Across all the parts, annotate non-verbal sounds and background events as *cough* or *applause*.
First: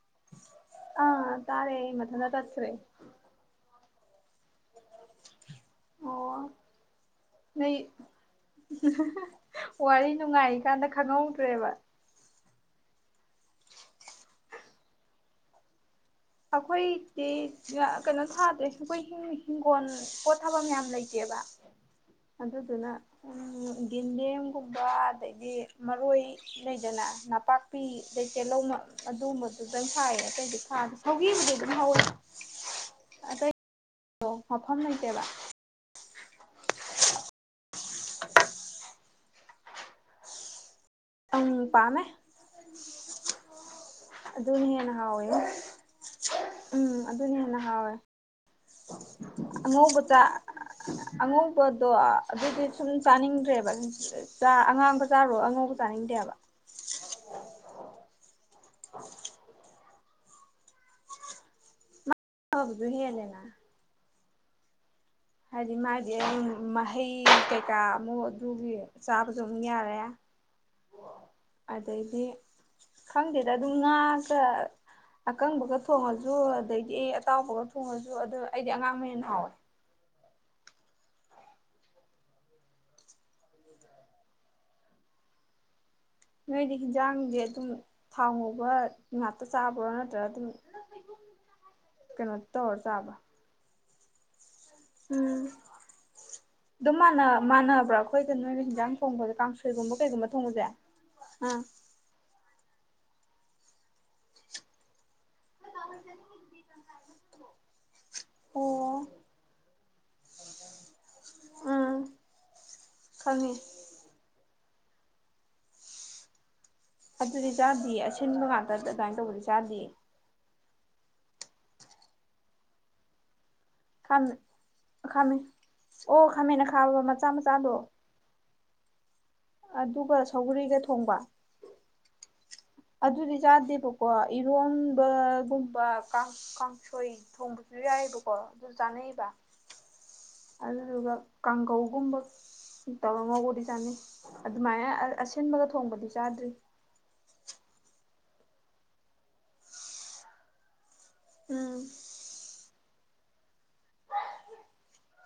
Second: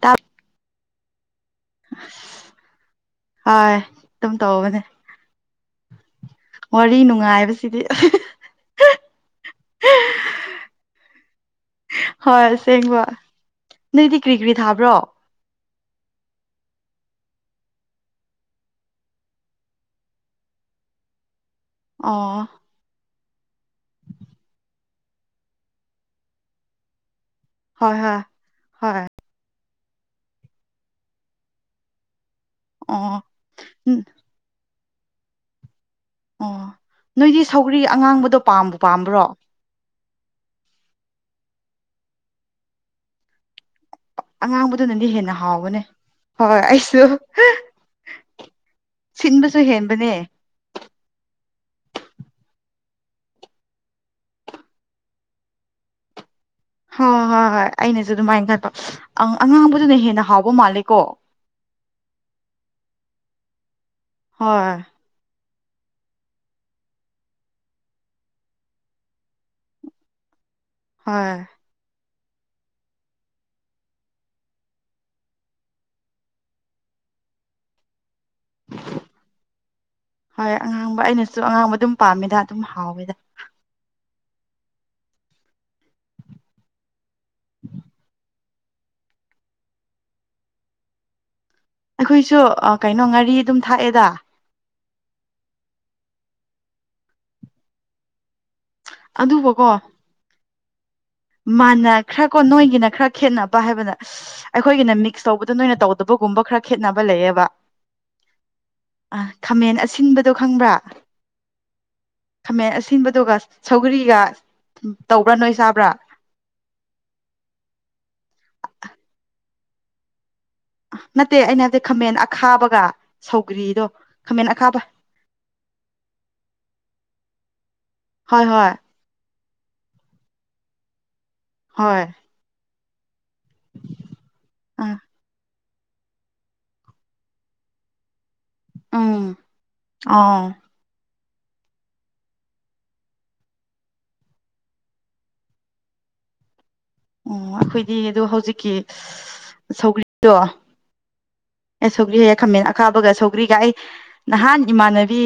ꯇꯥ ꯑꯥ ꯇꯥꯔꯦ ꯃꯊꯟꯗ ꯇꯠꯁ꯭ꯔꯦ ꯍꯣꯏ ꯑꯗꯨꯝ ꯇꯧꯕꯅꯦ ꯑꯣ ꯋꯥꯔꯤ ꯅꯣꯏ ꯅꯨꯡꯉꯥꯏꯕꯁꯤꯗꯤ ꯋꯥꯔꯤ ꯅꯨꯡꯉꯥꯏꯔꯤꯀꯥꯟꯗ ꯈꯪꯍꯧꯗ꯭ꯔꯦꯕ ꯍꯣꯏ ꯑꯁꯦꯡꯕ ꯅ‌ꯣꯏꯗꯤ ꯀ꯭ꯔꯤ ꯀ꯭ꯔꯤ ꯊꯥꯕ꯭ꯔꯣ ꯑꯩꯈꯣꯏꯗꯤ ꯀꯩꯅꯣ ꯊꯥꯗ‌ꯦ ꯑꯩꯈꯣꯏ ꯍꯤꯡꯒꯣꯜ ꯄꯣꯠ ꯊꯥꯐꯝ ꯌꯥꯝ ꯂꯩꯇꯦꯕ ꯑꯣ ꯑꯗꯨꯗꯨꯅ ꯌꯦꯟꯗꯦꯝꯒꯨꯝꯕ ꯑꯗꯩꯗꯤ ꯃꯔꯣꯏ ꯂꯩꯗꯅ ꯅꯄꯥꯛ ꯄꯤ ꯍꯣꯏ ꯍꯣꯏ ꯑꯗꯩ ꯇꯤꯜꯍꯧꯃ ꯍꯣꯏ ꯑꯗꯨꯒꯨꯝꯕꯗꯨꯗꯪ ꯊꯥꯏꯌꯦ ꯑꯇꯩꯗꯤ ꯊꯥꯗ‌ꯦ ꯁꯧꯒ꯭ꯔꯤ ꯕꯨꯗꯤ ꯑꯗꯨꯝ ꯍꯧꯋꯦ ꯑ ꯎꯝ ꯑꯣ ꯃꯐꯝ ꯂꯩꯇꯦꯕ ꯑꯣ ꯅꯣꯏꯗꯤ ꯁꯧꯒ꯭ꯔꯤ ꯑꯉꯥꯡꯕꯗꯣ ꯄꯥꯝꯕ ꯄꯥꯝꯕ꯭ꯔꯣ ꯎꯝ ꯄꯥꯝꯃꯦ ꯑꯗꯨꯅ ꯑꯉꯥꯡꯕꯗꯨꯅꯗꯤ ꯍꯦꯟꯅ ꯍꯥꯎꯋꯦꯉꯣ ꯍꯥꯎꯕꯅꯦ ꯍꯣꯏ ꯎꯝ ꯑꯩꯁꯨ ꯑꯗꯨꯅ ꯍꯦꯟꯅ ꯍꯥꯎꯋꯦ ꯁꯤꯟꯕꯁꯨ ꯍꯦꯟꯕꯅꯦ ꯑꯉꯧꯕ ꯑꯉꯧꯕꯗꯣ ꯑꯗꯨꯗꯤ ꯁꯨꯝ ꯆꯥꯅꯤꯡꯗ꯭ꯔꯦꯕ ꯑꯉꯥꯡꯕ ꯆꯥꯔꯣ ꯑꯉꯧꯕ ꯆꯥꯅꯤꯡꯗꯦꯕ ꯍꯣꯏ ꯍꯣꯏ ꯍꯣꯏ ꯑꯩꯅꯁꯨ ꯑꯗꯨꯃꯥꯏꯅ ꯈꯟꯕ ꯑꯉꯥꯡꯕꯗꯨꯅ ꯍꯦꯟꯅ ꯍꯥꯎꯕ ꯃꯥꯜꯂꯦ ꯀꯣ ꯐꯕꯁꯨ ꯍꯦꯂꯦꯅ ꯍꯣꯏ ꯍꯥꯏꯗꯤ ꯃꯥꯗꯤ ꯑꯗꯨ ꯃꯍꯩ ꯀꯩꯀꯥ ꯑꯃꯨꯛ ꯑꯗꯨꯒꯤ ꯆꯥꯕꯁꯨ ꯑꯗꯨꯃꯛ ꯌꯥꯔꯦ *inaudible* ꯍꯣꯏ ꯑꯗꯩꯗꯤ ꯈꯪꯗꯦꯗ ꯑꯗꯨꯝ ꯉꯥꯒ ꯑꯀꯪꯕꯒ ꯊꯣꯡꯉꯁꯨ ꯑꯗꯒꯤ ꯑꯇꯥꯎꯕꯒ ꯊꯣꯡꯉꯁꯨ ꯑꯗꯣ ꯑꯩꯗꯤ ꯑꯉꯥꯡꯕ ꯍꯦꯟꯅ ꯍꯥꯎꯋꯦ ꯍꯣꯏ ꯑꯉꯥꯡꯕ ꯑꯩꯅꯁꯨ ꯑꯉꯥꯡꯕ ꯑꯗꯨꯝ ꯄꯥꯝꯃꯦꯗ ꯑꯗꯨꯝ ꯍꯥꯎꯋꯦꯗ ꯎ ꯅꯣꯏꯗꯤ ꯍꯤꯟꯖꯥꯡꯁꯦ ꯑꯗꯨꯝ ꯊꯥꯎ ꯉꯧꯕ ꯉꯥꯛꯇ ꯆꯥꯕ꯭ꯔꯣ ꯅꯠꯇ꯭ꯔꯒ ꯑꯗꯨꯝ *inaudible* ꯀꯩꯅꯣ ꯑꯩꯈꯣꯏꯁꯨ ꯇꯧꯔ ꯀꯩꯅꯣ ꯆꯥꯕ꯭ꯔꯣ ꯉꯥꯔꯤ ꯑꯗꯨꯝ ꯊꯥꯛꯑꯦꯗ ꯎꯝ ꯑꯗꯨꯝ ꯃꯥꯟꯅꯕ꯭ꯔꯥ ꯑꯩꯈꯣꯏꯒ ꯅꯣꯏꯅ ꯌꯦꯟꯁꯥꯡ ꯊꯣꯡꯕꯁꯦ ꯑꯗꯨꯕꯨꯀꯣ ꯀꯥꯡꯁꯣꯏꯒꯨꯝꯕ ꯀꯩꯒꯨꯝꯕ ꯊꯣꯡꯕꯁꯦ ꯑꯥ ꯃꯥꯟꯅ ꯈ꯭ꯔ ꯀꯣ ꯅꯣꯏꯒꯤꯅ ꯈꯔ ꯈꯦꯠꯅꯕ ꯍꯥꯏꯕꯗ ꯑꯩꯈꯣꯏꯒꯤꯅ ꯃꯤꯛꯁ ꯇꯧꯕꯗꯣ ꯅꯣꯏꯅ ꯇꯧꯕꯗꯒꯨꯝꯕ ꯈꯔ ꯈꯦꯠꯅꯕ ꯂꯩꯌꯦꯕ ꯑꯣ ꯈꯃꯦꯟ ꯑꯁꯤꯟꯕꯗꯣ ꯈꯡꯕ꯭ꯔ ꯎꯝ ꯈꯃꯦꯟ ꯑꯁꯤꯟꯕ ꯑꯗꯨꯒ ꯈꯪꯉꯦ ꯁꯧꯒ꯭ꯔꯤꯒ ꯇꯧꯕ꯭ꯔꯥ ꯅꯣꯏ ꯆꯥꯕ꯭ꯔꯥ ꯑꯗꯨꯗꯤ ꯆꯥꯗꯤꯌꯦ ꯑꯁꯤꯟꯕ ꯉꯥꯛꯇ ꯑ ꯗꯥꯏꯟ ꯇꯧꯕꯗꯤ ꯆꯥꯗꯤꯌꯦ ꯅꯠꯇꯦ ꯑꯩꯅ ꯍꯥꯗꯤ ꯈꯥꯃꯦꯟ ꯑꯈꯥꯕꯒ ꯁꯧꯒ꯭ꯔꯤꯗꯣ ꯈꯥ ꯈꯥꯃꯦꯟ ꯑꯈꯥꯕ ꯈꯥꯃꯦꯟ ꯑꯣ ꯈꯥꯃꯦꯟ ꯈꯥꯕ ꯃꯆꯥ ꯃꯆꯥꯗꯣ ꯍꯣꯏ ꯍꯣꯏ ꯑꯗꯨꯒ ꯁꯧꯒꯔꯤꯒ ꯊꯣꯡꯕ ꯍꯣꯏ ꯑꯗꯨꯗꯤ ꯆꯥꯗꯦꯕꯀꯣ ꯑ ꯏꯔꯣꯟꯕꯒꯨꯝꯕ ꯀꯥꯡ ꯀꯥꯡꯁꯣꯏ ꯊꯣꯡꯕꯁꯨ ꯌꯥꯏꯕꯀꯣ ꯑꯗꯨ ꯆꯥꯅꯩꯌꯦꯕ ꯑꯥ ꯑꯗꯨꯗꯨꯒ ꯀꯥꯡꯒꯧꯒꯨꯝꯕ ꯁꯤꯇꯧꯔ ꯒꯣꯗꯤ ꯆꯥꯅꯩ ꯑꯗꯨꯃꯥꯏꯅ ꯑꯁꯤꯟꯕꯒ ꯊꯣꯡꯕꯗꯤ ꯆꯥꯗ꯭ꯔꯤ ꯑꯣ ꯑꯈꯣꯏꯗꯤ ꯑꯗꯣ ꯍꯧꯖꯤꯛꯀꯤ ꯁꯧꯒ꯭ꯔꯤꯗꯣ ꯎꯝ ꯑꯦ ꯁꯣꯒ꯭ꯔꯤ ꯈꯥꯝꯃꯦꯟ ꯑꯈꯥꯕꯒ ꯁꯧꯒ꯭ꯔꯤꯒ ꯑꯩ ꯅꯍꯥꯟ ꯏꯃꯥꯟꯅꯕꯤ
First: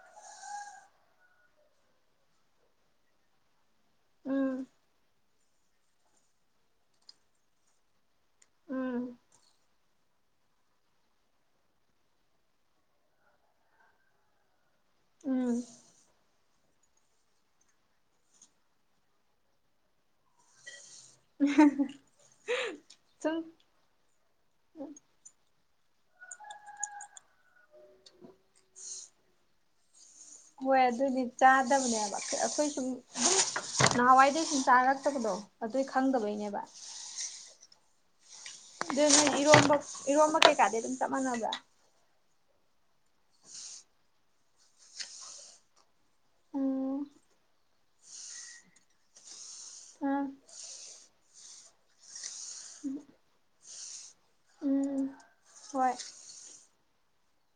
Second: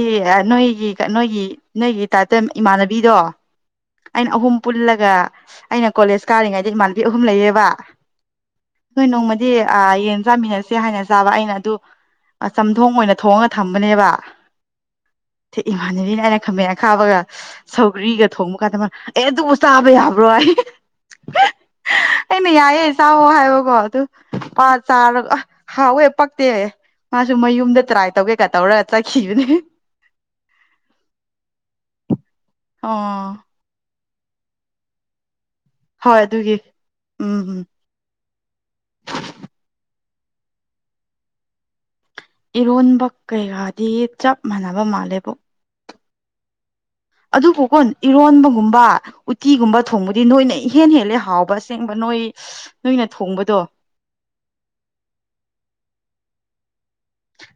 ꯅꯣꯏꯒꯤ ꯅꯣꯏꯒꯤ ꯅꯣꯏꯒꯤ ꯇꯥꯏꯞꯇ ꯏꯃꯥꯟꯅꯕꯤꯗꯣ ꯑꯩꯅ ꯑꯍꯨꯝ ꯎꯝ ꯄꯨꯜꯂꯒ ꯑꯩꯅ ꯀꯣꯂꯦꯖ ꯀꯥꯔꯤꯉꯩꯗ ꯏꯃꯥꯟꯕꯤ ꯑꯍꯨꯝ ꯂꯩꯌꯦꯕ ꯅꯣꯏ ꯎꯝ ꯅꯣꯡꯃꯗꯤ ꯑ ꯌꯦꯟ ꯆꯥꯃꯤꯟꯅꯁꯦ ꯍꯥꯏꯅ ꯆꯥꯕ ꯑꯩꯅ ꯑꯗꯨ ꯑ ꯆꯝꯊꯣꯡ ꯑꯣꯏꯅ ꯊꯣꯡꯉꯒ ꯊꯝꯕꯅꯦꯕ ꯎꯝ ꯊꯦꯏꯃ ꯃꯥꯟꯅꯕꯤꯅ ꯑꯩꯅ ꯈꯝꯃꯦ ꯑꯈꯥꯕꯒ ꯁꯧꯒ꯭ꯔꯤꯒ ꯊꯣꯡꯕ ꯀꯥꯟꯗ ꯑꯦ ꯑꯗꯨꯕꯨ ꯆꯥꯕ ꯌꯥꯕ꯭ꯔꯣ ꯑꯩ *unintelligible* ꯑꯩꯅ ꯌꯥꯏꯌꯦ ꯆꯥꯎ ꯋꯣ ꯁꯨꯝ ꯍꯥꯏꯕ ꯀꯣ ꯄꯥ ꯆꯥꯔꯒ ꯑ ꯍꯥꯎꯋꯦ ꯄꯛꯇꯦ ꯃꯥꯁꯨ ꯃꯌꯨꯝꯗ ꯇ꯭ꯔꯥꯏ ꯇꯧꯒꯦꯀ ꯇꯧꯔꯒ ꯆꯠꯈꯤꯕꯅꯦ ꯍꯣꯏ ꯑꯗꯨꯗꯤ ꯆꯥꯗꯕꯅꯦꯕ ꯑꯈꯣꯏ ꯁꯨꯝ ꯑꯣ ꯅꯅꯥꯋꯥꯏꯗꯒꯤ ꯁꯨꯝ ꯆꯥꯔꯛ ꯇꯕꯗꯣ ꯍꯣꯏ ꯑꯗꯨꯒꯤ ꯎꯝ ꯎꯝ ꯑꯗꯨ ꯅꯣꯏ ꯏꯔꯣꯟꯝꯕ ꯏꯔꯣꯟꯝꯕ ꯀꯩꯀꯥꯗꯤ ꯑꯗꯨꯝ ꯆꯞ ꯃꯥꯟꯅꯕ꯭ꯔꯥ ꯏꯔꯣꯟꯕ ꯀꯩꯔꯥꯗꯤ ꯆꯞ ꯃꯥꯟꯅꯕ ꯃꯥꯜꯂꯦꯕꯣ ꯎꯝ ꯑꯗꯨꯕꯨ ꯀꯣꯟ ꯏꯔꯣꯟꯕꯒꯨꯝꯕ ꯎꯇꯤꯒꯨꯝꯕ ꯊꯣꯡꯕꯗꯤ ꯎꯝ ꯅꯣꯏꯅ ꯏꯍꯦꯟ ꯍꯦꯜꯂꯦ ꯍꯥꯎꯕ ꯑꯁꯦꯡꯕ ꯅꯣꯏ ꯅꯣꯏꯅ ꯊꯣꯡꯕꯗꯣ ꯎꯝ ꯍꯣꯏ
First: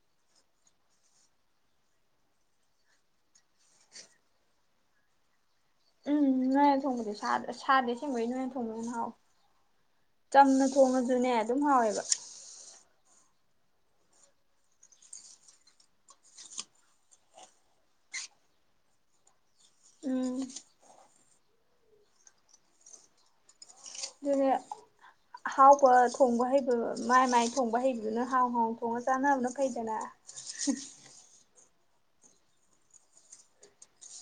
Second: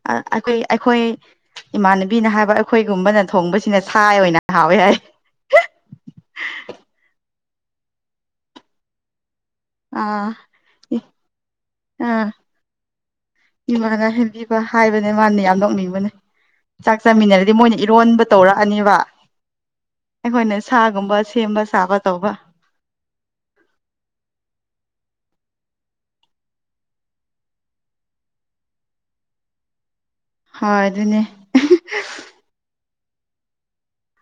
ꯑ ꯑꯩꯈꯣꯏ ꯑꯩꯈꯣꯏ ꯏꯃꯥꯟꯅꯕꯤꯅ ꯍꯥꯏꯕ ꯑꯩꯈꯣꯏꯒꯨꯝꯕꯅ ꯊꯣꯡꯕꯁꯤꯅ ꯁꯥꯏ ꯑꯣꯏꯅ ꯍꯥꯎꯋꯦ ꯍꯥꯏ ꯎꯝ ꯅꯣꯏ ꯊꯣꯡꯕꯖꯦ ꯁꯥꯗ ꯁꯗꯤ ꯑꯁꯦꯡꯕꯩ ꯅꯣꯏꯅ ꯊꯣꯡꯕ ꯍꯥꯎꯋꯦ ꯑꯥ ꯆꯝꯅ ꯊꯣꯡꯉꯖꯨꯅꯦ ꯑꯗꯨꯝ ꯍꯥꯎꯋꯦꯕ ꯑꯥ ꯏꯃꯥꯅ ꯍꯦꯟꯕꯤꯒꯣꯏ ꯍꯥꯏꯕꯅꯦ ꯃꯥꯅ ꯌꯥꯝ ꯅꯣꯛꯅꯤꯡꯕꯅꯦ ꯆꯥꯛ ꯆꯥꯃꯤꯟꯅꯔꯗꯤ ꯃꯣꯏꯅ ꯏꯔꯣꯟꯕ ꯇꯧꯔꯛꯑꯅꯦꯕ ꯎꯝ ꯑꯩꯈꯣꯏꯅ ꯁꯥꯒꯨꯝꯕ ꯁꯦꯝꯕ ꯁꯥꯕ ꯇꯧꯕ ꯑꯗꯨꯅꯦ ꯑꯍꯥꯎꯕ ꯊꯣꯡꯕ ꯍꯩꯕ ꯃꯥꯏ ꯃꯥꯏ ꯊꯣꯡꯕ ꯍꯩꯕꯗꯨꯅ ꯍꯥꯎ ꯍꯥꯎ ꯊꯣꯡꯉ ꯆꯥꯟꯅꯕꯅ ꯐꯩꯗꯅ ꯍꯣꯏ ꯑꯗꯨꯅꯦ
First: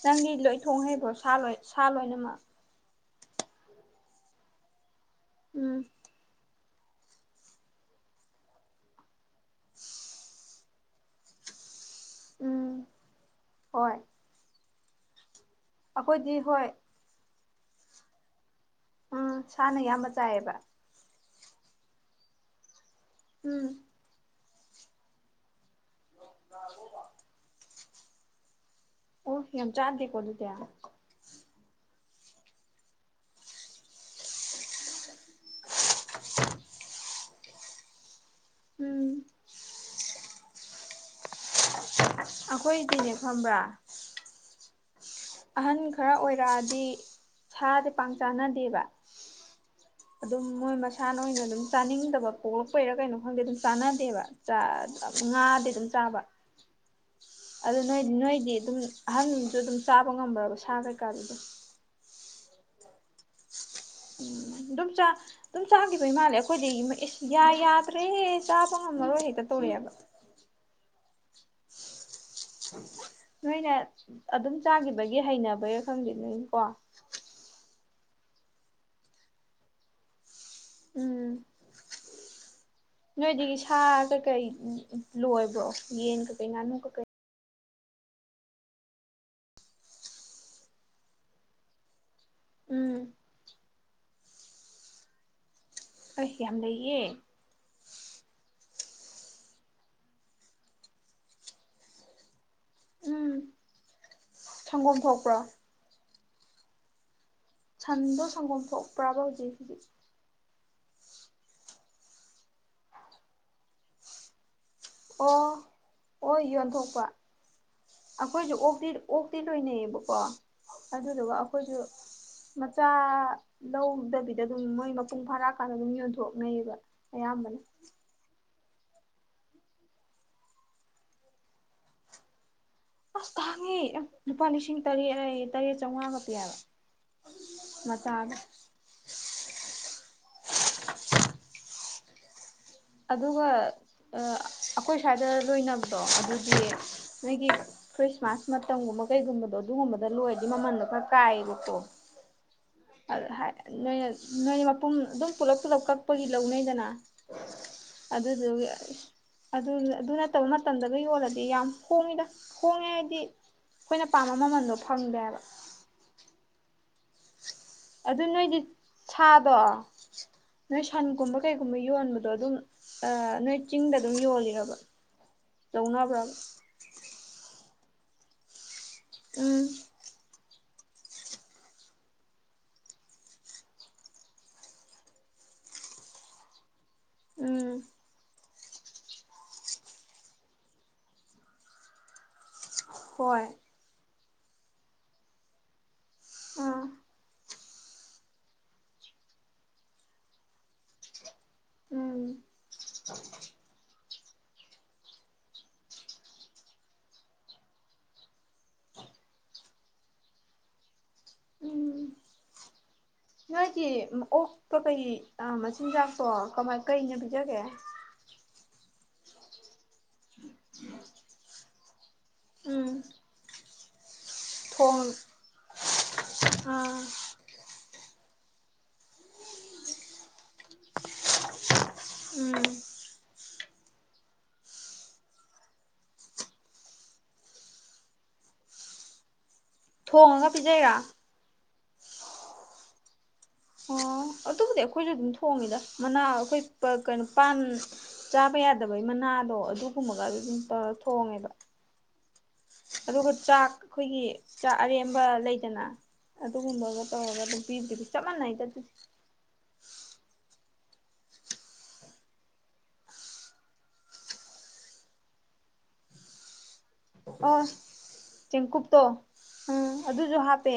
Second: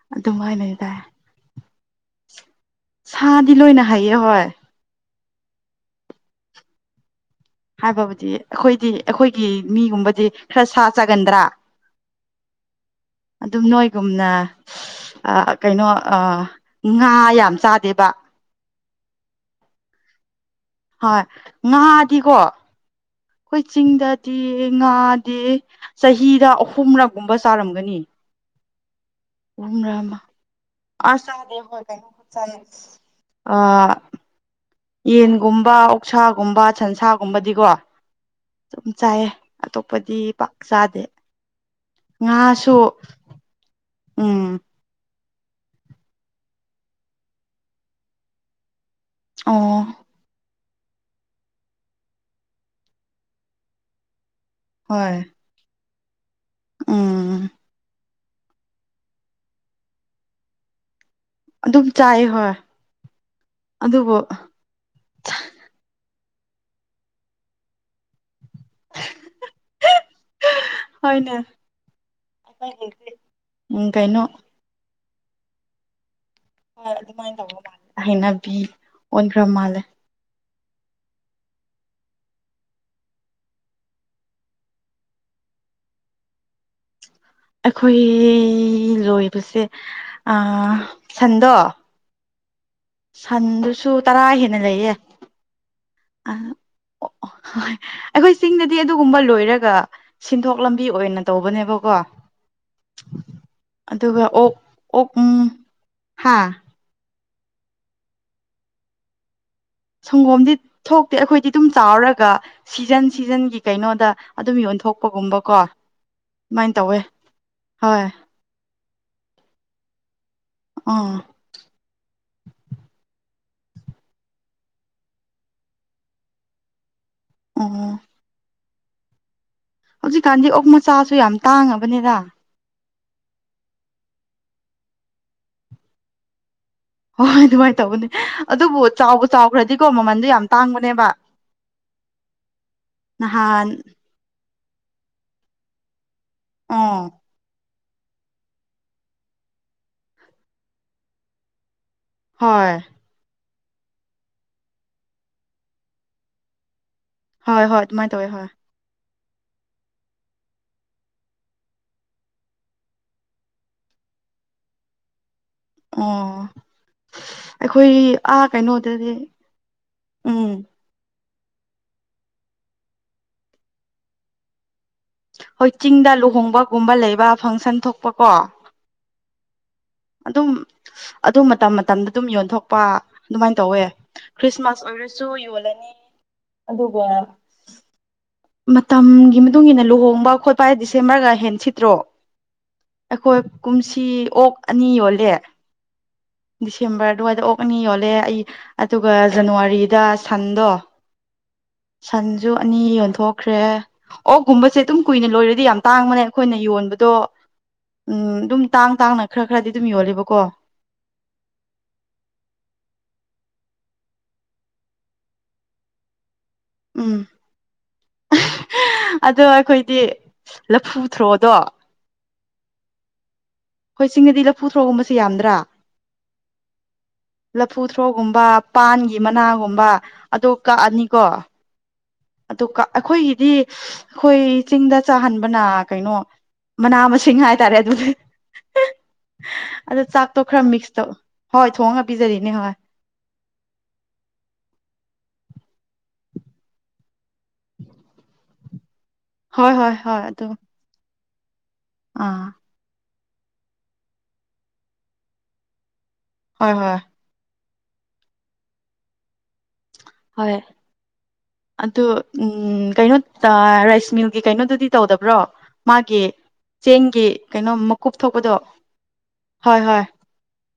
ꯅꯪꯗꯤ ꯂꯣꯏ ꯑꯗꯨꯃꯥꯏꯅ ꯊꯣꯡ ꯇꯥꯏ ꯍꯩꯕ꯭ꯔꯣ ꯁꯥ ꯂꯣꯏ ꯁꯥ ꯂꯣꯏꯅꯃꯛ ꯁꯥꯗꯤ ꯂꯣꯏꯅ ꯍꯥꯏꯌꯦ ꯍꯣꯏ ꯎꯝ ꯍꯥꯏꯕꯕꯨꯗꯤ ꯑꯩꯈꯣꯏꯗꯤ ꯑꯩꯈꯣꯏꯒꯤ ꯃꯤꯒꯨꯝꯕꯗꯤ ꯈꯔ ꯁꯥ ꯆꯥꯒꯟꯗ꯭ꯔꯥ ꯎꯝ ꯑꯗꯨꯝ ꯍꯣꯏ ꯅꯣꯏꯒꯨꯝꯅ ꯀꯩꯅꯣ ꯑꯩꯈꯣꯏꯗꯤ ꯍꯣꯏ ꯉꯥ ꯌꯥꯝ ꯆꯥꯗꯦꯕ ꯎꯝ ꯁꯥꯅ ꯑꯌꯥꯝꯕ ꯆꯥꯏꯑꯦꯕ ꯍꯣꯏ ꯉꯥꯗꯤꯀꯣ ꯑꯩꯈꯣꯏ ꯎꯝ ꯆꯤꯡꯗ ꯉꯥꯗꯤ ꯆꯍꯤꯗ ꯑꯍꯨꯝꯔꯛꯒꯨꯝꯕ ꯆꯥꯔꯝꯒꯅꯤ ꯑꯣ ꯌꯥꯝ ꯆꯥꯗꯦꯀꯣ ꯍ ꯑꯗꯨꯗꯤ ꯑꯁ ꯀ ꯑ *unintelligible* *unintelligible* *unintelligible* *unintelligible* ꯌꯦꯟꯒꯨꯝꯕ ꯑꯣꯛꯁꯥꯒꯨꯝꯕ ꯁꯟꯁꯥꯒꯨꯝꯕꯗꯤꯀꯣ ꯑꯗꯨꯝ ꯎꯝ ꯆꯥꯏꯌꯦ ꯑꯇꯣꯞꯄꯗꯤ ꯄꯥꯛ ꯆꯥꯗꯦ ꯉꯥꯁꯨ ꯑꯩꯈꯣꯏ ꯗꯤꯅꯦ ꯈꯪꯕ꯭ꯔꯥ ꯎꯝ ꯑꯍꯟ ꯈꯔ ꯑꯣꯏꯔꯛꯑꯗꯤ ꯁꯥꯁꯦ ꯄꯥꯛ ꯆꯥꯅꯗꯦꯕ ꯑꯣ ꯑꯗꯨꯝ ꯃꯣꯏ ꯃꯁꯥꯅ ꯑꯣꯏꯅ ꯑꯗꯨꯝ ꯆꯥꯅꯤꯡꯗꯕ ꯄꯣꯛꯂꯛꯄꯩꯔꯥ ꯀꯩꯅꯣ ꯈꯪꯗꯦ ꯑꯗꯨꯝ ꯆꯥꯟꯅꯗꯦꯕ ꯉꯥꯗꯤ ꯑꯗꯨꯝ ꯆꯥꯕ ꯎ ꯑꯗꯨ ꯅꯣꯏꯗꯤ ꯅꯣꯏꯗꯤ ꯑꯗꯨꯝ ꯑꯍꯟꯁꯨ ꯑꯗꯨꯝ ꯆꯥꯕ ꯉꯝꯕ꯭ꯔꯕ ꯁꯥ ꯀꯩꯀꯥꯗꯨ ꯑꯗꯨꯝ ꯑꯗꯨꯝ ꯆꯥꯏ ꯍꯣꯏ ꯑꯗꯨꯕꯨ ꯎꯝ ꯑꯗꯨꯝ ꯆꯥ ꯑꯗꯨꯝ ꯆꯥꯈꯤꯕꯩ ꯃꯥꯜꯂꯦ ꯑꯩꯈꯣꯏꯗꯤ ꯌꯥ ꯌꯥꯗ꯭ꯔꯦꯍꯦ ꯆꯥꯕ ꯉꯝꯃꯔꯣꯏ ꯍꯦꯛꯇ ꯇꯧꯔꯛꯑꯦꯕ ꯍꯣꯢꯅꯦ ꯅꯣꯏꯅ ꯑꯗꯨꯝ ꯆꯥꯈꯤꯕꯒꯤ ꯍꯩꯅꯕꯩꯔ ꯈꯪꯗꯦ ꯅꯣꯏ ꯀꯣ ꯍꯣꯏ ꯑꯗꯨꯃꯥꯏꯅ ꯇꯧꯕ ꯃꯥꯜꯂꯦ ꯍꯩꯅꯕꯤ ꯑꯣꯟꯈ꯭ꯔꯕ ꯃꯥꯜꯂꯦ ꯎꯝ ꯅꯣꯏꯗꯒꯤ ꯁꯥ ꯀꯩꯀꯩ ꯂꯣꯏꯕ꯭ꯔꯣ ꯌꯦꯟ ꯀꯩꯀꯩ ꯉꯥꯅꯨ ꯀꯩꯀꯩ ꯑꯩꯈꯣꯏ ꯂꯣꯏꯕꯁꯦ ꯁꯟꯗꯣ ꯁꯟꯗꯨꯁꯨ ꯇꯔꯥ ꯍꯦꯟꯅ ꯂꯩꯌꯦ ꯑ ꯑꯩꯁ ꯌꯥꯝ ꯂꯩꯌꯦ ꯍꯣꯏ ꯑꯩꯈꯣꯏ ꯆꯤꯡꯗꯗꯤ ꯑꯗꯨꯒꯨꯝꯕ ꯂꯣꯏꯔꯒ ꯁꯤꯟꯊꯣꯛ ꯂꯝꯕꯤ ꯑꯣꯏꯅ ꯇꯧꯕꯅꯦꯕꯀꯣ ꯎꯝ ꯑꯗꯨꯒ ꯑꯣꯛ ꯑꯣꯛ ꯍꯥꯥ ꯁꯟꯗꯣ ꯁꯪꯒꯣꯝ ꯊꯣꯛꯄ꯭ꯔꯕ ꯍꯧꯖꯤꯛ ꯍꯧꯖꯤꯛ ꯁꯪꯒꯣꯝꯗꯤ ꯊꯣꯛꯇꯦ ꯑꯩꯈꯣꯏꯗꯤ ꯑꯗꯨꯝ ꯆꯥꯎꯔꯒ ꯁꯤꯖꯟ ꯁꯤꯖꯟꯒꯤ ꯀꯩꯅꯣꯗ ꯑꯗꯨꯝ ꯌꯣꯟ ꯑꯣ ꯊꯣꯛꯄꯒꯨꯝꯕꯀꯣ ꯍꯣꯏ ꯑꯗꯨꯃꯥꯏꯅ ꯇꯧꯋꯦ ꯌꯣꯟꯊꯣꯛꯄ ꯍꯣꯏ ꯑꯩꯈꯣꯏꯁꯨ ꯑꯣꯛꯇꯤ ꯑꯣꯛꯇꯤ ꯂꯣꯏꯅꯩꯌꯦꯕꯀꯣ ꯑꯥ ꯑꯗꯨꯗꯨꯒ ꯑꯩꯈꯣꯏꯁꯨ ꯃꯆꯥ ꯂꯧꯗꯕꯤꯗ ꯑꯗꯨꯝ ꯃꯣꯏ ꯃꯄꯨꯡ ꯐꯥꯔꯛꯑꯀꯥꯟꯗ ꯑꯗꯨꯝ ꯌꯣꯟꯊꯣꯛꯅꯩꯌꯦꯕ ꯑꯌꯥꯝꯕꯅ ꯑꯣ ꯍꯧꯖꯤꯛꯀꯥꯟꯗꯤ ꯑꯣꯛ ꯃꯆꯥꯁꯨ ꯌꯥꯝ ꯇꯥꯡꯉꯕꯅꯤꯗ ꯑꯁ ꯇꯥꯡꯉꯦ ꯂꯨꯄꯥ ꯂꯤꯁꯤꯡ ꯇꯔꯦꯠ ꯇꯔꯦꯠ ꯆꯥꯎꯉꯥꯒ ꯄꯤ ꯌꯥꯕ ꯍꯣꯏ ꯍꯣꯏ ꯑꯗꯨꯃꯥꯏꯅ ꯇꯧꯕꯅꯦ ꯑꯗꯨꯕꯨ ꯆꯥꯎꯕꯨ ꯆꯥꯎꯈ꯭ꯔꯗꯤꯀꯣ ꯃꯃꯟꯗꯣ ꯌꯥꯝ ꯇꯥꯡꯕꯅꯦꯕ ꯑꯗꯨꯒ ꯅꯍꯥꯟ ꯑꯩꯈꯣꯏ ꯁ꯭ꯋꯥꯏꯗ ꯂꯣꯏꯅꯕꯗꯣ ꯑꯗꯨ ꯑꯗꯨꯗꯤ ꯑꯣ ꯅꯣꯢꯒꯤ ꯈ꯭ꯔꯤꯁꯃꯥꯁ ꯃꯇꯝꯒꯨꯝꯕ ꯀꯩꯒꯨꯝꯕꯗꯣ ꯑꯗꯨꯒꯨꯝꯕꯗ ꯂꯣꯏꯔꯗꯤ ꯃꯃꯟꯗꯣ ꯈꯔ ꯀꯥꯏꯌꯦꯕꯀꯣ ꯍꯣꯏ ꯑ ꯅꯣꯏꯅ ꯅꯣꯏ ꯃꯄꯨꯝ ꯑꯗꯨꯝ ꯄꯨꯂꯞ ꯄꯨꯂꯞ ꯀꯛꯄꯒꯤ ꯂꯧꯅꯩꯗꯅ ꯍꯣꯏ ꯍꯣꯏ ꯑꯗꯨꯃꯥꯏꯅ ꯇꯧꯋꯦ ꯍꯣꯏ ꯑꯗꯨꯗꯁꯨ ꯑꯗꯨ ꯑꯗꯨ ꯅꯠꯇꯕ ꯃꯇꯝꯗꯒ ꯌꯣꯜꯂꯗꯤ ꯌꯥꯝ ꯍꯣꯡꯉꯤꯗ ꯍꯣꯡꯉꯦ ꯍꯥꯏꯗꯤ ꯑꯩꯈꯣꯏꯅ ꯄꯥꯝꯕ ꯃꯃꯟꯗꯣ ꯐꯪꯗꯦꯕ ꯑꯣ ꯑꯩꯈꯣꯏ ꯑꯗꯨ ꯑꯥ ꯅꯣꯏꯗꯤ ꯀꯩꯅꯣꯗꯗꯤ ꯁꯥꯗꯣ ꯎꯝ ꯅꯣꯏ ꯁꯟꯒꯨꯝꯕ ꯀꯩꯒꯨꯝꯕ ꯌꯣꯟꯕꯗꯣ ꯑꯗꯨꯝ ꯅꯣꯏ ꯆꯤꯡꯗ ꯑꯗꯨꯝ ꯌꯣꯜꯂꯤꯔꯕ ꯍꯣꯏ ꯆꯤꯡꯗ ꯂꯧꯅꯕ꯭ꯔꯕ ꯂꯨꯍꯣꯡꯕꯒꯨꯝꯕ ꯂꯩꯕ ꯐꯪꯁꯟ ꯊꯣꯛꯄ ꯀꯣ ꯎꯝ ꯑꯗꯨꯝ ꯑꯗꯨ ꯃꯇꯝ ꯃꯇꯝꯗ ꯑꯗꯨꯝ ꯌꯣꯟꯊꯣꯛꯄ ꯑꯗꯨꯃꯥꯏꯅ ꯇꯧꯋꯦ ꯈ꯭ꯔꯤꯁꯃꯥꯁ ꯑꯣꯏꯔꯁꯨ ꯌꯣꯜꯂꯅꯤ ꯑꯗꯨꯒ ꯎꯝ ꯃꯇꯝꯒꯤ ꯃꯇꯨꯡ ꯏꯟꯅ ꯂꯨꯍꯣꯡꯕ ꯈꯣꯠꯄ ꯍꯥꯏ ꯗꯤꯁꯦꯝꯕꯔꯒ ꯍꯦꯟ ꯁꯤꯠꯇ꯭ꯔꯣ ꯑꯩꯈꯣꯏ ꯍꯣꯏ ꯀꯨꯝꯁꯤ ꯑꯣꯛ ꯑꯅꯤ ꯌꯣꯜꯂꯦ ꯑꯥ ꯗꯤꯁꯦꯝꯕꯔ ꯑꯗꯨꯋꯥꯏꯗ ꯑꯣꯛꯅꯤ ꯌꯣꯜꯂꯦ ꯑꯩ ꯑꯗꯨꯒ ꯖꯅꯋꯥꯔꯤꯗ ꯁꯟꯗꯣ ꯎꯝ ꯁꯟꯁꯨ ꯑꯅꯤ ꯌꯣꯟꯊꯣꯛꯈ꯭ꯔꯦ ꯑꯣꯒꯨꯝꯕꯁꯦ ꯑꯗꯨꯝ ꯀꯨꯏꯅ ꯂꯣꯏꯔꯗꯤ ꯌꯥꯝ ꯇꯥꯡꯕꯅꯦ ꯑꯩꯈꯣꯏꯅ ꯌꯣꯟꯕꯗꯣ ꯎꯝ ꯑꯗꯨꯝ ꯇꯥꯡ ꯇꯥꯡꯅ ꯈꯔ ꯈꯔꯗꯤ ꯑꯗꯨꯝ ꯌꯣꯂꯦꯕꯀꯣ ꯎꯝ ꯅꯣꯏꯒꯤ ꯑꯣꯛꯄ ꯀꯩ ꯃꯆꯤꯟꯖꯥꯛꯇꯣ ꯀꯃꯥꯏ ꯀꯩꯅ ꯎꯝ ꯄꯤꯖꯒꯦ ꯑꯗꯣ ꯑꯩꯈꯣꯏꯗꯤ ꯂꯐꯨ ꯊꯣꯔꯛꯑꯣꯗꯣ ꯎꯝ ꯍꯣꯏ ꯆꯤꯡꯅꯗꯤ ꯂꯐꯨ ꯊ꯭ꯔꯣꯒꯨꯝꯕꯁꯦ ꯌꯥꯝꯗ꯭ꯔꯥ ꯎꯝ ꯂꯐꯨ ꯊ꯭ꯔꯣꯒꯨꯝꯕ ꯄꯥꯟꯒꯤ ꯃꯅꯥꯒꯨꯝꯕ ꯑꯗꯨꯣ ꯀꯛꯑꯅꯤꯀꯣ ꯎꯝ ꯑꯗꯨꯒ ꯑꯩꯈꯣꯏꯒꯤꯗꯤ ꯑꯩꯈꯣꯏ ꯆꯤꯡꯗ ꯆꯥꯍꯟꯕꯅ ꯀꯩꯅꯣ ꯃꯅꯥ ꯃꯁꯤꯡ ꯍꯥꯏꯇꯥꯔꯦ ꯑꯗꯨꯗꯤ *unintelligible* ꯑꯗꯣ ꯆꯥꯛꯇꯣ ꯊꯣꯡꯉꯒ ꯈꯔ ꯃꯤꯛꯁ ꯄꯤꯖꯩꯔꯥ ꯇꯧ ꯍꯣꯏ ꯊꯣꯡꯉꯒ ꯄꯤꯖꯔꯤꯅꯦ ꯍꯣꯏ ꯑꯣ ꯑꯗꯨꯕꯨꯗꯤ ꯑꯩꯈꯣꯏꯁꯨ ꯑꯗꯨꯝ ꯊꯣꯡꯉꯤꯗ ꯃꯅꯥ ꯑꯩꯈꯣꯏ ꯀꯩꯅꯣ ꯄꯥꯟ ꯆꯥꯕ ꯌꯥꯗꯕꯩ ꯃꯅꯥꯗꯣ ꯍꯣꯏ ꯍꯣꯏ ꯍꯣꯏ ꯑꯗꯨꯒꯨꯝꯕꯒ ꯑꯗꯨ ꯑꯗꯨꯝ ꯇꯧꯔ ꯊꯣꯡꯉꯦꯕ ꯑꯥ ꯑꯗꯨꯒ ꯆꯥꯛ ꯑꯩꯈꯣꯏꯒꯤ ꯆꯥꯛ ꯑꯔꯦꯝꯕ ꯂꯩꯗꯅ ꯍꯣꯏ ꯍꯣꯏ ꯑꯗꯨꯒꯨꯝꯕꯒ ꯇꯧꯔꯒ ꯑꯗꯨꯝ ꯄꯗꯤ ꯆꯞꯃꯅꯩꯗ ꯑꯗꯨ ꯍ‌ꯣꯏ ꯑꯗꯨ ꯎꯝ ꯀꯩꯅꯣ ꯔꯥꯏꯁ ꯃꯤꯜꯒꯤ ꯀꯩꯅꯣꯗꯨꯗꯤ ꯇꯧꯗꯕ꯭ꯔꯣ ꯃꯥꯒꯤ ꯆꯦꯡꯒꯤ ꯑꯣ ꯀꯩꯅꯣ ꯃꯀꯨꯞ ꯊꯣꯛꯄꯗꯣ ꯆꯦꯡꯀꯨꯞꯇꯣ ꯍꯣꯏ ꯎꯝ ꯍꯣꯏ ꯑꯗꯨꯁꯨ ꯍꯥꯞꯄꯦ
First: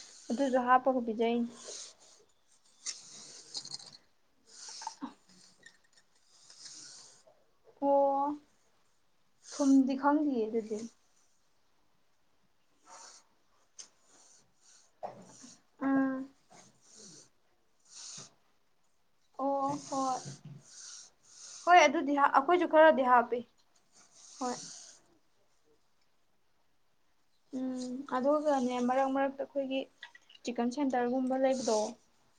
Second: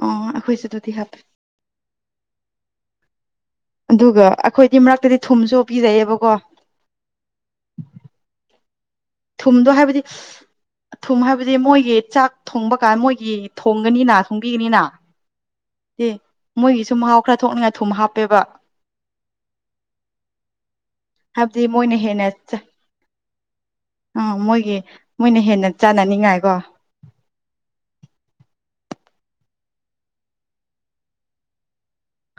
ꯑꯣ ꯑꯗꯨꯁꯨ ꯑꯩꯈꯣꯏꯁꯨ ꯗꯨꯗꯤ ꯍꯥꯞꯄꯒ ꯍꯥꯥꯞꯄ‌ꯦ ꯄꯤꯖꯩꯅꯤ ꯑꯗꯨꯒ ꯑꯩꯈꯣꯏꯗꯤ ꯃꯔꯛꯇꯗꯤ ꯊꯨꯝꯁꯨ ꯑꯣꯞꯄꯤꯤꯖꯩꯌꯦꯕꯀꯣ ꯑꯣ ꯊꯨꯝꯗꯣ ꯁꯨꯝꯗꯤ ꯍꯥꯏꯕꯗꯤ ꯈꯪꯗꯌꯦ ꯑꯗꯨꯗꯤ ꯊꯨꯝ ꯍꯥꯏꯕꯗꯤ ꯃꯣꯏꯒꯤ ꯆꯥꯛ ꯊꯣꯡꯕ ꯀꯥꯟ ꯃꯣꯏꯒꯤ ꯊꯣꯡꯒꯅꯤꯅ ꯊꯣꯡꯕꯤꯒꯅꯤꯅ ꯑꯦ ꯎꯝ ꯃꯣꯏꯒꯤꯁꯨ ꯃꯍꯥꯎ ꯈꯔ ꯊꯣꯛꯅꯤꯡꯉꯥꯏ ꯊꯨꯝ ꯍꯥꯞꯄꯦꯕ ꯑꯣ ꯍꯣꯏ ꯍꯥꯏꯕꯗꯤ ꯍꯣꯏ ꯃꯣꯏꯅ ꯑꯗꯨꯗꯤ ꯍꯦꯟꯅ ꯑꯩꯈꯣꯏꯁꯨ ꯈꯔꯗꯤ ꯍꯥꯞꯄꯤ ꯑꯥ ꯍꯣꯏ ꯃꯣꯏꯒꯤ ꯃꯣꯏꯅ ꯍꯦꯟꯅ ꯆꯥꯅꯅꯤꯡꯉꯥꯏꯀꯣ ꯎꯝ ꯑꯗꯨꯒꯅꯦ ꯃꯔꯛ ꯃꯔꯛꯇ ꯑꯩꯈꯣꯏꯒꯤ ꯆꯤꯛꯀꯟ ꯁꯦꯟꯇꯔꯒꯨꯝꯕ ꯂꯩꯕꯗꯣ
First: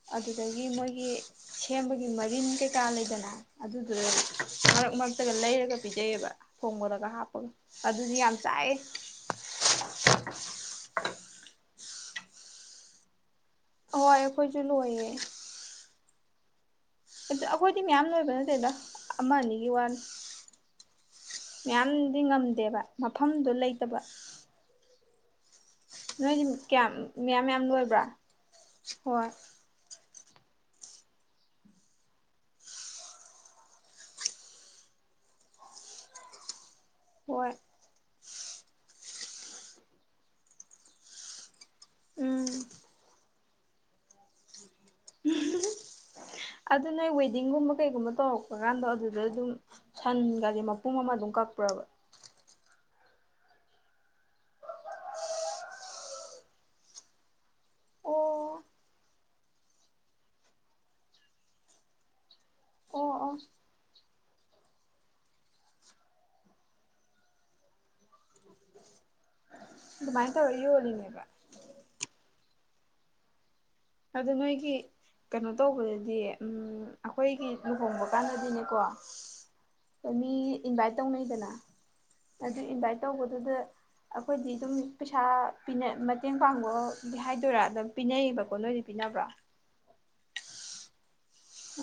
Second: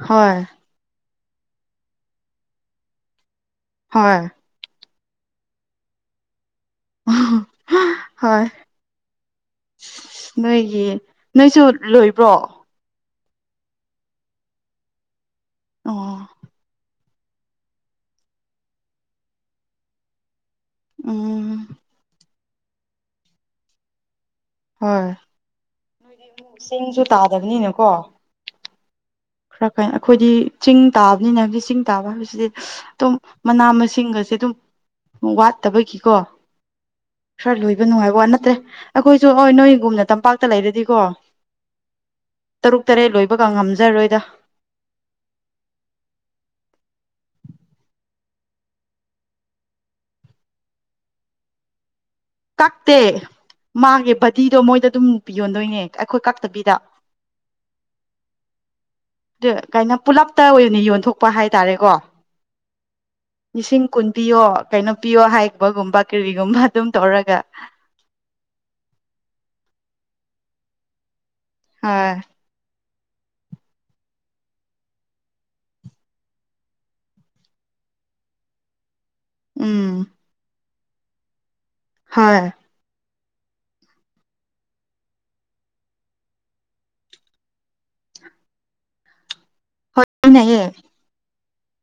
ꯍꯣꯏ ꯑꯗꯨꯗꯒꯤ ꯃꯣꯏꯒꯤ ꯁꯦꯝꯕꯒꯤ ꯃꯔꯤꯟ ꯀꯩꯀꯥ ꯂꯩꯗꯅ ꯑꯗꯨꯗꯨꯗ ꯍꯣꯏ ꯃꯔꯛ ꯃꯔꯛꯇꯒ ꯂꯩꯔꯒ ꯄꯤꯖꯩꯑꯦꯕ ꯊꯣꯡꯕꯗꯒ ꯍꯥꯞꯄꯒ ꯑꯗꯨꯗꯤ ꯌꯥꯝ ꯍꯣꯏ ꯆꯥꯏꯑꯦ ꯅꯣꯏꯒꯤ ꯅꯣꯏꯁꯨ ꯂꯣꯏꯕ꯭ꯔꯣ ꯑꯍꯣꯏ ꯑꯩꯈꯣꯏꯖꯨ ꯂꯣꯏꯌꯦ ꯑꯣ ꯑꯗꯨ ꯑꯩꯈꯣꯏꯗꯤ ꯃꯌꯥꯝ ꯂꯣꯏꯕ ꯅꯠꯇꯦꯗ ꯑꯃ ꯑꯅꯤꯒꯤ ꯋꯥꯅꯤ ꯎꯝ ꯃꯌꯥꯝꯗꯤ ꯉꯝꯗꯦꯕ ꯃꯐꯝꯗꯨ ꯂꯩꯇꯕ ꯍꯣꯏ ꯅꯣꯏꯒꯤ ꯀꯌꯥꯝ ꯆꯤꯡꯁꯨ ꯃꯌꯥꯝ ꯃꯌꯥꯝ ꯇꯥꯗꯕꯅꯤꯅꯀꯣ ꯂꯣꯏꯕ꯭ꯔꯥ ꯍꯣꯏ ꯈꯔ ꯀꯥꯏꯅ ꯑꯩꯈꯣꯏꯗꯤ ꯆꯤꯡ ꯇꯥꯕꯅꯤꯅ ꯍꯧꯖꯤ ꯆꯤꯡ ꯇꯥꯕ ꯍꯥꯏꯕꯁꯤꯗꯤ ꯇꯨꯝ ꯃꯅꯥ ꯃꯁꯤꯡꯒꯖꯦ ꯑꯗꯨꯝ ꯋꯥꯠꯇꯕꯒꯤꯀꯣ ꯍꯣꯏ ꯈꯔ ꯂꯣꯏꯕ ꯅꯨꯡꯉꯥꯏꯕ ꯋꯥ ꯅꯠꯇꯦ ꯑꯩꯈꯣꯏꯖꯨ ꯑꯣꯢ ꯅꯣꯏꯒꯨꯝꯅ ꯇꯝꯄꯥꯛꯇ ꯂꯩꯔꯗꯤꯀꯣ ꯎꯝ ꯇꯔꯨꯛ ꯇꯔꯦꯠ ꯂꯣꯏꯕꯒ ꯉꯝꯖꯔꯣꯏꯗ ꯑꯗꯨ ꯅꯣꯏ ꯋꯦꯗꯤꯡꯒꯨꯝꯕ ꯀꯩꯒꯨꯝꯕ ꯇꯧꯔꯛꯄ ꯀꯥꯟꯗ ꯑꯗꯨꯗ ꯑꯗꯨꯝ ꯁꯟꯒꯗꯤ ꯃꯄꯨꯝ ꯑꯃ ꯑꯗꯨꯝ ꯀꯛꯄ꯭ꯔꯕ ꯀꯛꯇꯦ ꯃꯥꯒꯤ ꯕꯗꯤꯗꯣ ꯃꯣꯏꯗ ꯑꯗꯨꯝ ꯄꯤ ꯌꯣꯟꯗꯣꯏꯅꯦ ꯑꯩꯈꯣꯏ ꯀꯛꯇꯕꯤꯗ ꯑꯣ ꯑꯗꯨ ꯀꯥꯏꯅꯣ ꯄꯨꯂꯞꯇ ꯑꯣꯏꯅ ꯌꯣꯟꯊꯣꯛꯄ ꯍꯥꯏꯇꯥꯔꯦꯀꯣ ꯑꯣ ꯑꯣ ꯂꯤꯁꯤꯡ ꯀꯨꯟ ꯄꯌꯣ ꯀꯩꯅꯣ ꯄꯤꯌꯣ ꯍꯥꯏꯕꯒꯨꯝꯕ ꯀꯔꯤꯒꯨꯝꯕ ꯑꯗꯨꯝ ꯇꯧꯔꯒ ꯑꯗꯨꯃꯥꯏꯅ ꯇꯧꯔꯒ ꯌꯣꯜꯂꯤꯅꯦꯕ ꯍꯣꯏ ꯑꯗꯨ ꯅꯣꯏꯒꯤ ꯀꯩꯅꯣ ꯇꯧꯕꯗꯗꯤ ꯎꯝ ꯑꯩꯈꯣꯏꯒꯤ ꯂꯨꯍꯣꯡꯕ ꯀꯥꯟꯗꯗꯤꯅꯦꯀꯣ ꯎꯝ ꯃꯤ ꯏꯟꯚꯥꯏꯠ ꯇꯧꯅꯩꯗꯅ ꯍꯣꯏ ꯑꯗꯨ ꯏꯟꯚꯥꯏꯠ ꯇꯧꯕꯗꯨꯗ ꯑꯩꯈꯣꯏꯗꯤ ꯑꯗꯨꯝ ꯄꯩꯁꯥ ꯄꯤꯅ ꯃꯇꯦꯡ ꯄꯥꯡꯕ ꯑꯗꯤ ꯍꯥꯏꯗꯣꯏꯔꯥ ꯑꯗꯨꯝ ꯄꯤꯅꯩꯌꯦꯕ ꯀꯣ ꯅꯣꯏꯗꯤ ꯄꯤꯅꯕ꯭ꯔꯥ ꯍꯣꯏ ꯄꯤꯅꯩꯌꯦ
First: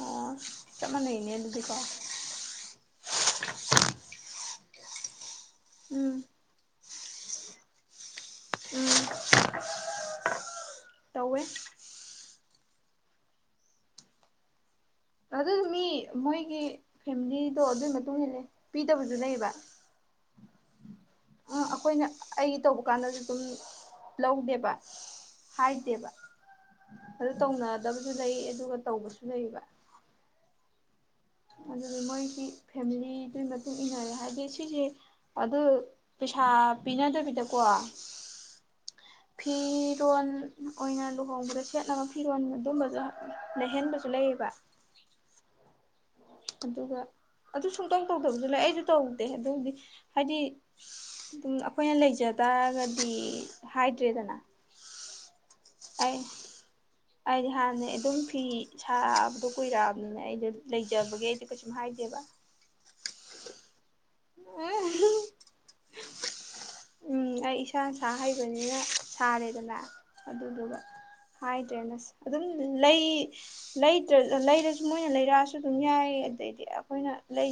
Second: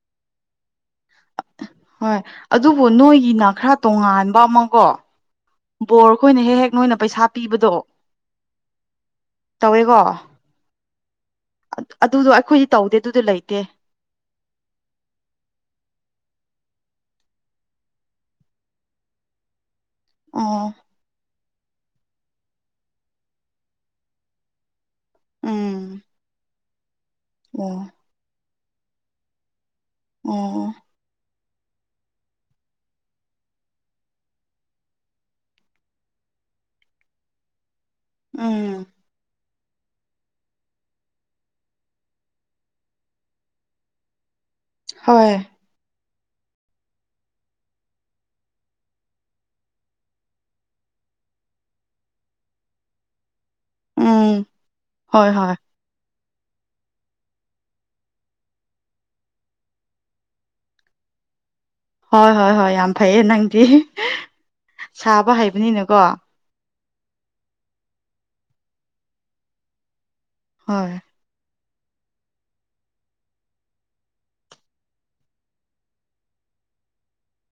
ꯑꯣ ꯆꯞ ꯃꯥꯟꯅꯩꯅꯦ ꯑꯗꯨꯗꯤꯀꯣ ꯍꯣꯏ ꯑꯗꯨꯕꯨ ꯅꯣꯏꯒꯤꯅ ꯈꯔ ꯇꯣꯉꯥꯟꯕ ꯑꯃꯀꯣ ꯕꯣꯔ ꯎꯝ ꯈꯣꯏꯅ ꯍꯦꯛ ꯍꯦꯛ ꯅꯣꯏꯅ ꯄꯩꯁꯥ ꯄꯤꯕꯗꯣ ꯎꯝ ꯇꯧꯋꯦꯀꯣ ꯇꯧꯋꯦ ꯑꯗꯨꯗꯣ ꯑꯩꯈꯣꯏꯗꯤ ꯇꯧꯗꯦ ꯑꯗꯨꯗꯤ ꯂꯩꯇꯦ ꯑꯗꯨꯗꯣ ꯃꯤ ꯃꯣꯏꯒꯤ ꯐꯦꯝꯂꯤꯗꯣ ꯑꯗꯨꯢ ꯃꯇꯨꯡ ꯏꯟꯂꯦ ꯄꯤꯗꯕꯖꯨ ꯂꯩꯌꯦꯕ ꯑꯣ ꯑ ꯑꯩꯈꯣꯏꯅ ꯑꯩꯒꯤ ꯇꯧꯕ ꯀꯥꯟꯗꯁꯨ ꯑꯗꯨꯝ ꯂꯧꯗꯦꯕ ꯎꯝ ꯍꯥꯏꯗꯦꯕ ꯑꯗꯨ ꯑꯣ ꯇꯧꯅꯗꯕꯖꯨ ꯂꯩ ꯑꯗꯨꯒ ꯇꯧꯕꯁꯨ ꯂꯩꯌꯦꯕ ꯑꯣ ꯑꯗꯨꯅ ꯃꯣꯏꯒꯤ ꯐꯦꯝꯂꯤꯗꯨꯢ ꯃꯇꯨꯡ ꯏꯟꯅꯔꯦ ꯍꯥꯏꯗꯤ ꯁꯤꯖꯦ ꯑꯗꯨ ꯄꯩꯁꯥ ꯄꯤꯅꯗꯕꯤꯗꯀꯣ ꯎꯝ ꯐꯤꯔꯣꯟ ꯑꯣꯏꯅ ꯂꯨꯍꯣꯡꯕꯗ ꯁꯦꯠꯅꯕ ꯐꯤꯔꯣꯟ ꯑꯗꯨꯝꯕꯒ ꯂꯩꯍꯟꯕꯖꯨ ꯂꯩꯌꯦꯕ ꯍꯣꯏ ꯑꯗꯨꯒ ꯑꯗꯨ ꯁꯨꯡꯇꯧ ꯇꯧꯗꯕꯁꯨ ꯂꯩ ꯑꯩꯁꯨ ꯇꯧꯗꯦ ꯑꯗꯨꯕꯨꯗꯤ ꯍꯥꯏꯗꯤ ꯑꯗꯨꯝ ꯑꯩꯈꯣꯏꯅ ꯂꯩꯖ ꯇꯔꯒꯗꯤ ꯎꯝ ꯍꯥꯏꯗ꯭ꯔꯦꯗꯅ ꯍꯣꯏ ꯍꯣꯏ ꯑꯩ ꯑꯩꯗꯤ ꯍꯥꯟꯅ ꯑꯗꯨꯝ ꯐꯤ ꯁꯥꯕꯗꯣ ꯀꯨꯏꯔꯛꯑꯕꯅꯤꯅ ꯑꯩꯗꯣ ꯂꯩꯖꯕꯒꯤꯦ ꯑꯩ ꯀꯩꯁꯨ ꯍꯥꯏꯗꯦ ꯍꯣꯏ ꯍꯣꯏ ꯍꯣꯏ ꯌꯥꯝ ꯐꯩꯌꯦ ꯅꯪꯗꯤ ꯁꯥꯕ ꯍꯩꯕꯅꯤꯅꯀꯣ ꯎꯝ ꯑꯩ ꯏꯁꯥ ꯏꯁꯥ ꯍꯩꯕꯅꯤꯅ ꯁꯥꯔꯦꯗꯅ ꯑꯗꯨꯗꯨꯒ ꯍꯣꯏ ꯍꯥꯏꯗ꯭ꯔꯦꯅꯦꯁ ꯑꯗꯨꯝ ꯂꯩ ꯂꯩ ꯂꯩꯔꯁꯨ ꯃꯣꯏꯅ ꯂꯩꯔꯛꯑꯁꯨ ꯑꯗꯨꯝ ꯌꯥꯏ ꯑꯗꯩꯗꯤ ꯑꯩꯈꯣꯏꯅ ꯂꯩ